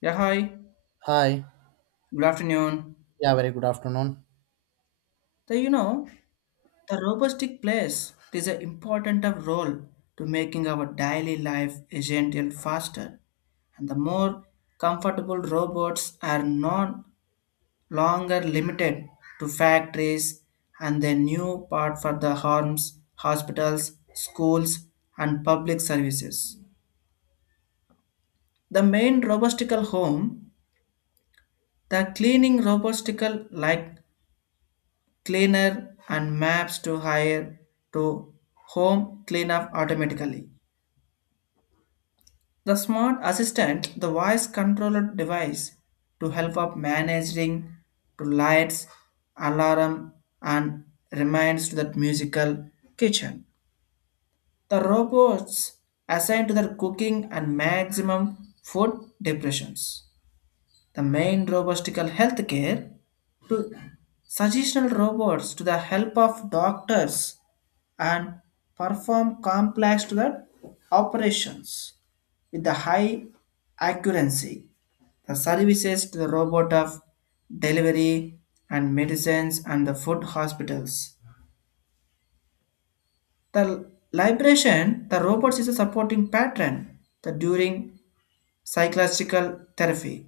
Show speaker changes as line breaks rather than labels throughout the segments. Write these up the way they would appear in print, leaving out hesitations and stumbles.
Yeah, hi.
Hi.
Good afternoon.
Yeah, very good afternoon.
The, you know, the robotic place plays an important role to making our daily life essential faster. And the more comfortable robots are no longer limited to factories and the new part for the homes, hospitals, schools, and public services. The main robotical home, the cleaning robotical like cleaner and maps to hire to home cleanup automatically. The smart assistant, the voice controlled device to help up managing to lights, alarm and reminds to that musical kitchen. The robots assigned to their cooking and maximum food depressions. The main robotical healthcare to suggestional robots to the help of doctors and perform complex to the operations with the high accuracy. The services to the robot of delivery and medicines and the food hospitals. The liberation, the robots is a supporting pattern the during psychological therapy.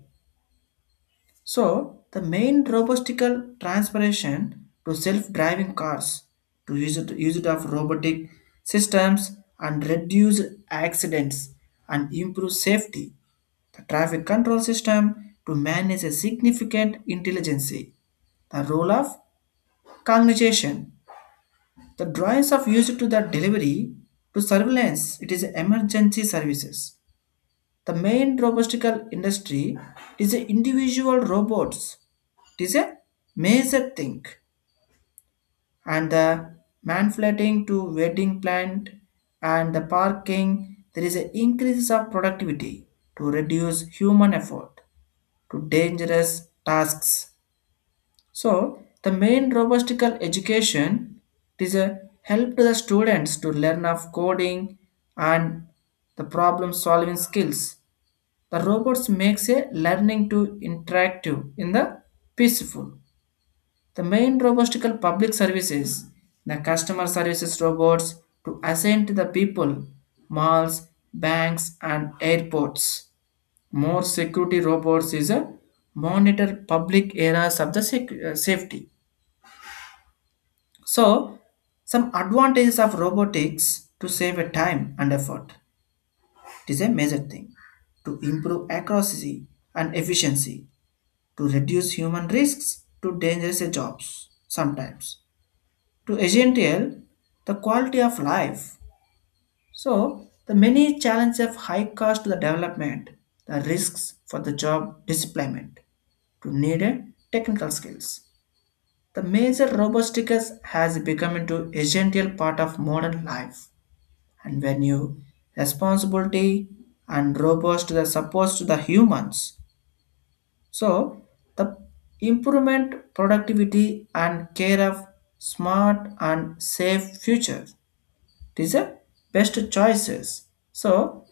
So, the main robotical transpiration to self-driving cars to use it of robotic systems and reduce accidents and improve safety. The traffic control system to manage a significant intelligence. The role of cognition. The drawings of use to the delivery to surveillance. It is emergency services. The main robotical industry is the individual robots it is a major thing, and the manflating to wedding plant and the parking, there is an increase of productivity to reduce human effort to dangerous tasks. So the main robotical education it is a help to the students to learn of coding and the problem solving skills. The robots makes a learning to interactive in the peaceful. The main robotical public services, the customer services robots to assign to the people, malls, banks, and airports. More security robots is a monitor public areas of the safety. So, some advantages of robotics to save a time and effort. It is a major thing to improve accuracy and efficiency, to reduce human risks to dangerous jobs sometimes to essential the quality of life. So the many challenges of high cost to the development, the risks for the job deployment to needed technical skills. The major robotics has become into essential part of modern life and when you responsibility and robots to the support to the humans. So the improvement productivity and care of smart and safe future. These are best choices. So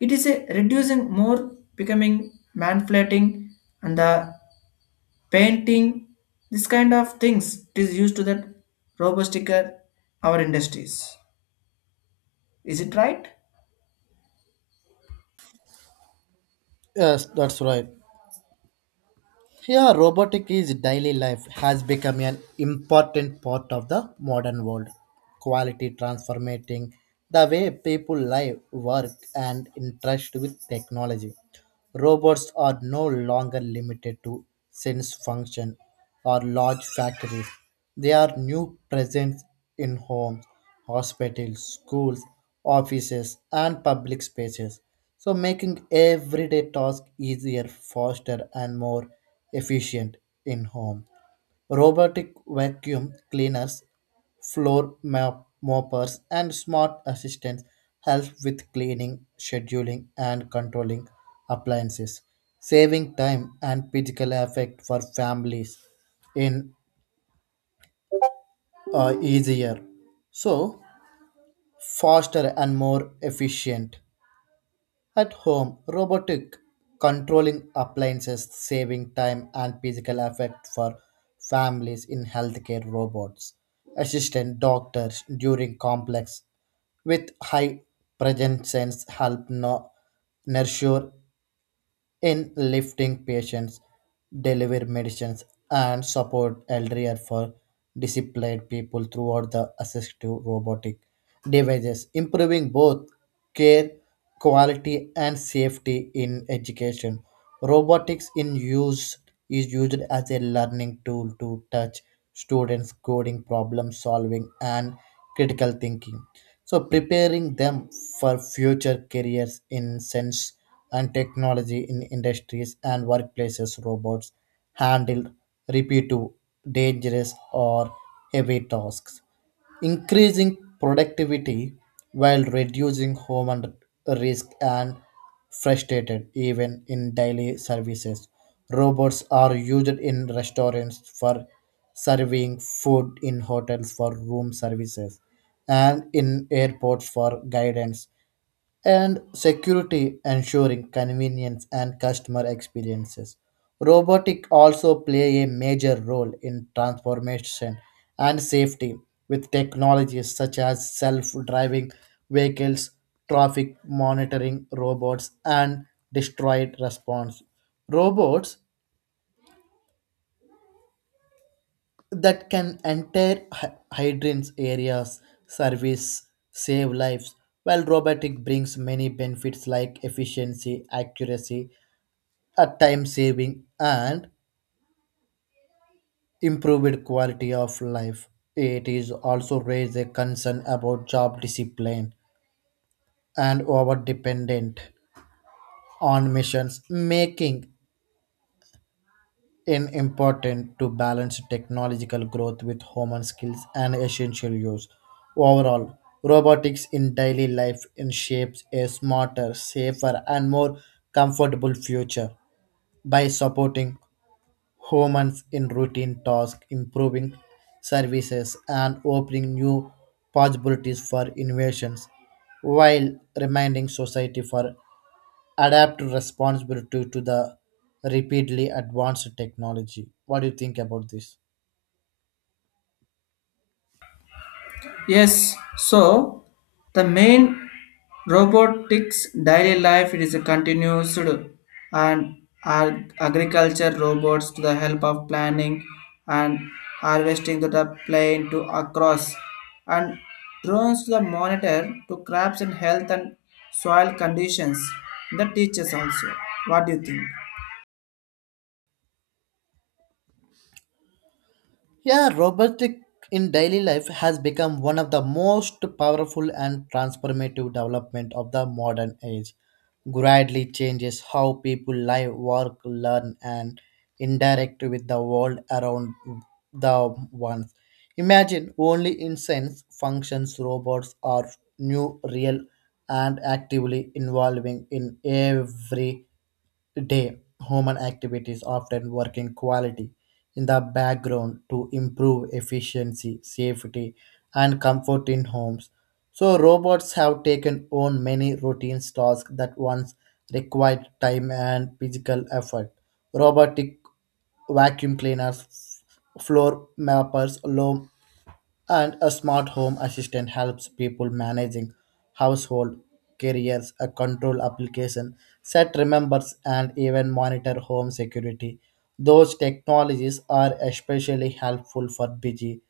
it is a reducing more becoming manipulating and the painting this kind of things it is used to that robo sticker our industries. Is it right?
Yes, that's right. Yeah, robotic is daily life has become an important part of the modern world. Quality transforming the way people live, work, and interact with technology. Robots are no longer limited to sense function or large factories. They are new presence in homes, hospitals, schools, offices, and public spaces. So making everyday tasks easier, faster, and more efficient in home. Robotic vacuum cleaners, floor moppers, and smart assistants help with cleaning, scheduling, and controlling appliances, saving time and physical effort for families in easier, so faster and more efficient. At home, robotic controlling appliances saving time and physical effect for families in healthcare robots, assistant doctors during complex with high presence help no- nurture in lifting patients, deliver medicines, and support elderly for disabled people throughout the assistive robotic devices, improving both care quality and safety in education. Robotics in use is used as a learning tool to touch students coding, problem solving, and critical thinking so preparing them for future careers in sense and technology in industries and workplaces robots handle repetitive dangerous or heavy tasks increasing productivity while reducing human risk and frustrated even in daily services. Robots are used in restaurants for serving food in hotels for room services and in airports for guidance and security ensuring convenience and customer experiences robotic also play a major role in transformation and safety with technologies such as self-driving vehicles traffic monitoring robots and destroyed response robots that can enter hydrants areas, service, save lives, while robotic brings many benefits like efficiency, accuracy, a time saving, and improved quality of life. It is also raised a concern about job discipline and over dependent on missions making in important to balance technological growth with human skills and essential use. Overall, robotics in daily life in shapes a smarter, safer, and more comfortable future by supporting humans in routine tasks, improving services, and opening new possibilities for innovations while reminding society for adapt responsibility to the repeatedly advanced technology. What do you think about this?
Yes, so the main robotics daily life it is a continuous and agriculture robots to the help of planning and harvesting to the plane to across and drones to the monitor to crops and health and soil conditions the teachers also, what do you think?
Yeah, robotic in daily life has become one of the most powerful and transformative development of the modern age. Gradually changes how people live, work, learn, and interact with the world around the ones. Imagine only in sense functions robots are new, real, and actively involving in every day, human activities often work in quality in the background to improve efficiency, safety, and comfort in homes. So robots have taken on many routine tasks that once required time and physical effort. Robotic vacuum cleaners, floor mappers, loam and a smart home assistant helps people managing household careers, a control application, set remembers, and even monitor home security. Those technologies are especially helpful for busy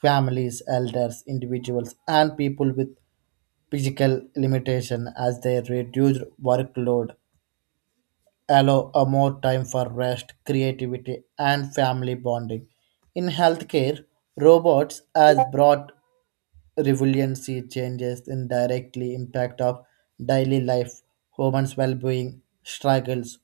families, elders, individuals, and people with physical limitation as they reduce workload, allow a more time for rest, creativity, and family bonding. In healthcare, robots has brought resiliency changes indirectly impact of daily life, humans' well-being, struggles.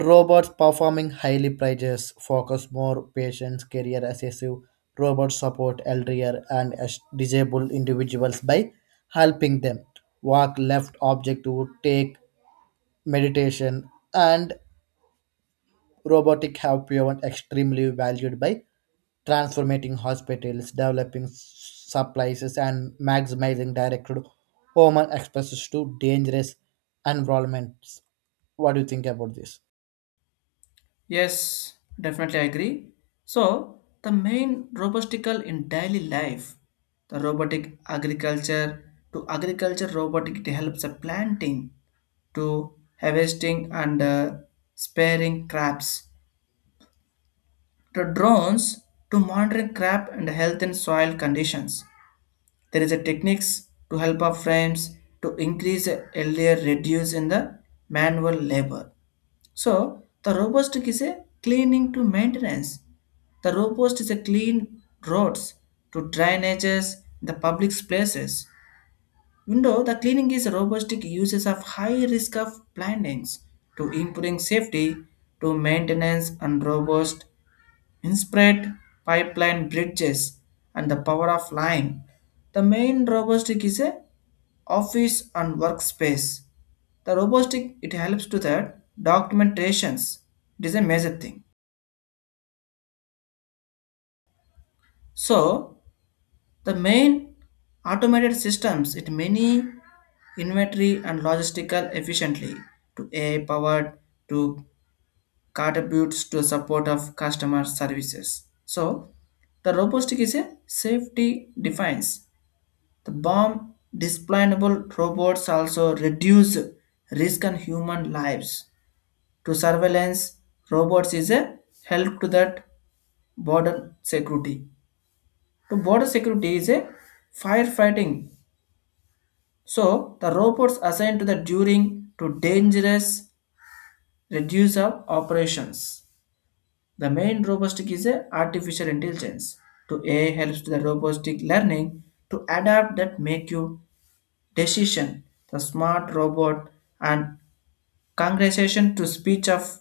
Robots performing highly praises focus more patients, career assessive. Robots support elderly and disabled individuals by helping them walk left object to take meditation and Robotics have proven extremely valued by transforming hospitals, developing supplies, and maximizing direct human exposure to dangerous environments. What do you think about this?
Yes, definitely I agree. So, the main robotical in daily life, the robotic agriculture to agriculture robotic it helps the planting to harvesting and sparing crops. The drones to monitoring crop and health and soil conditions. There is a techniques to help our frames to increase earlier reduce in the manual labor. So the robust is a cleaning to maintenance. The robust is a clean roads to drainages, the public places. Window, the cleaning is robust uses of high risk of plantings to improving safety to maintenance and robust inspired pipeline bridges and the power of line. The main robotic is a office and workspace. The robotic it helps to that documentations. It is a major thing. So the main automated systems it many inventory and logistical efficiently to AI powered to contributes to support of customer services. So the robotic is a safety defense. The bomb displaceable robots also reduce risk on human lives. To surveillance robots is a help to that border security. To border security is a firefighting. So the robots assigned to the during to dangerous reduce of operations. The main robotic is a artificial intelligence. To A helps to the robotic learning to adapt that make you decision, the smart robot, and conversation to speech of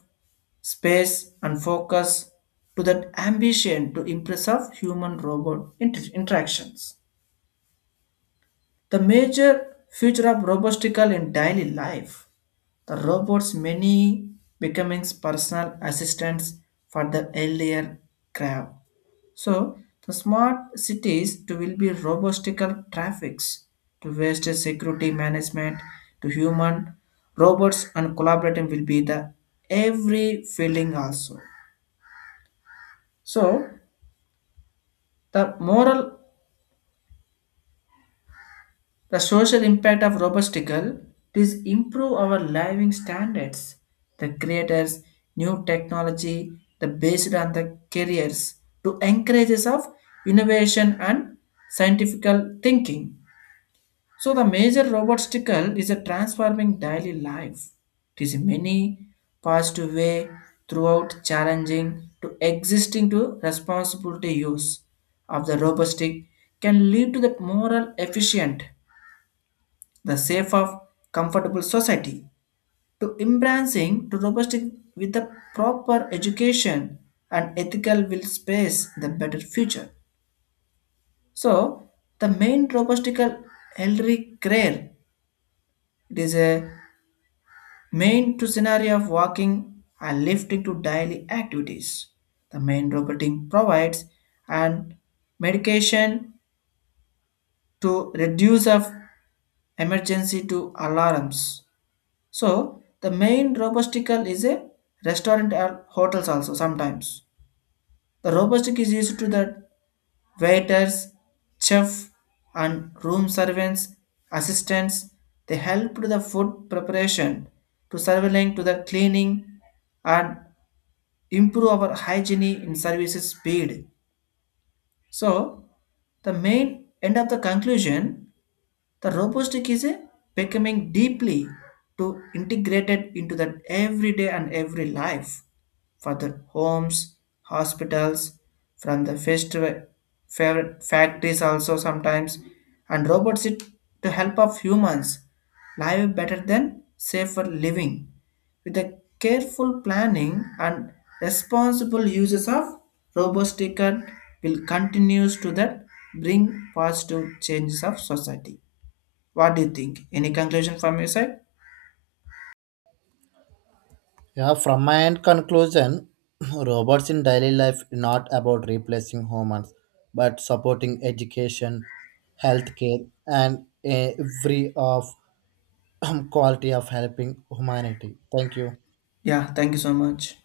space and focus to that ambition to impress of human robot interactions. The major future of robotical in daily life, the robots many becoming personal assistants for the earlier crowd. So the smart cities to will be robotical traffics to waste security management to human robots and collaborating will be the every feeling also. So the moral, the social impact of robotical is improve our living standards. The creators new technology the based on the careers to encourages of innovation and scientific thinking. So the major robot is a transforming daily life. It is in many positive way throughout challenging to existing to responsibility use of the robot can lead to the moral efficient, the safe of comfortable society. To embracing to robot with the proper education and ethical will space the better future. So the main robotical elderly care it is a main to scenario of walking and lifting to daily activities. The main roboting provides and medication to reduce of emergency to alarms. So the main robotical is a restaurant or hotels also sometimes. The robotic is used to the waiters, chef and room servants, assistants. They help to the food preparation to surveilling to the cleaning and improve our hygiene in services speed. So, the main end of the conclusion, the robotic is a becoming deeply to integrated into the everyday and every life for the homes, hospitals, from the festival, factories also sometimes, and robots it to help of humans live better than safer living with a careful planning and responsible uses of robots ticket will continues to that bring positive changes of society. What do you think? Any conclusion from your side?
Yeah, from my end conclusion, robots in daily life is not about replacing humans, but supporting education, healthcare, and every of quality of helping humanity. Thank you.
Yeah, thank you so much.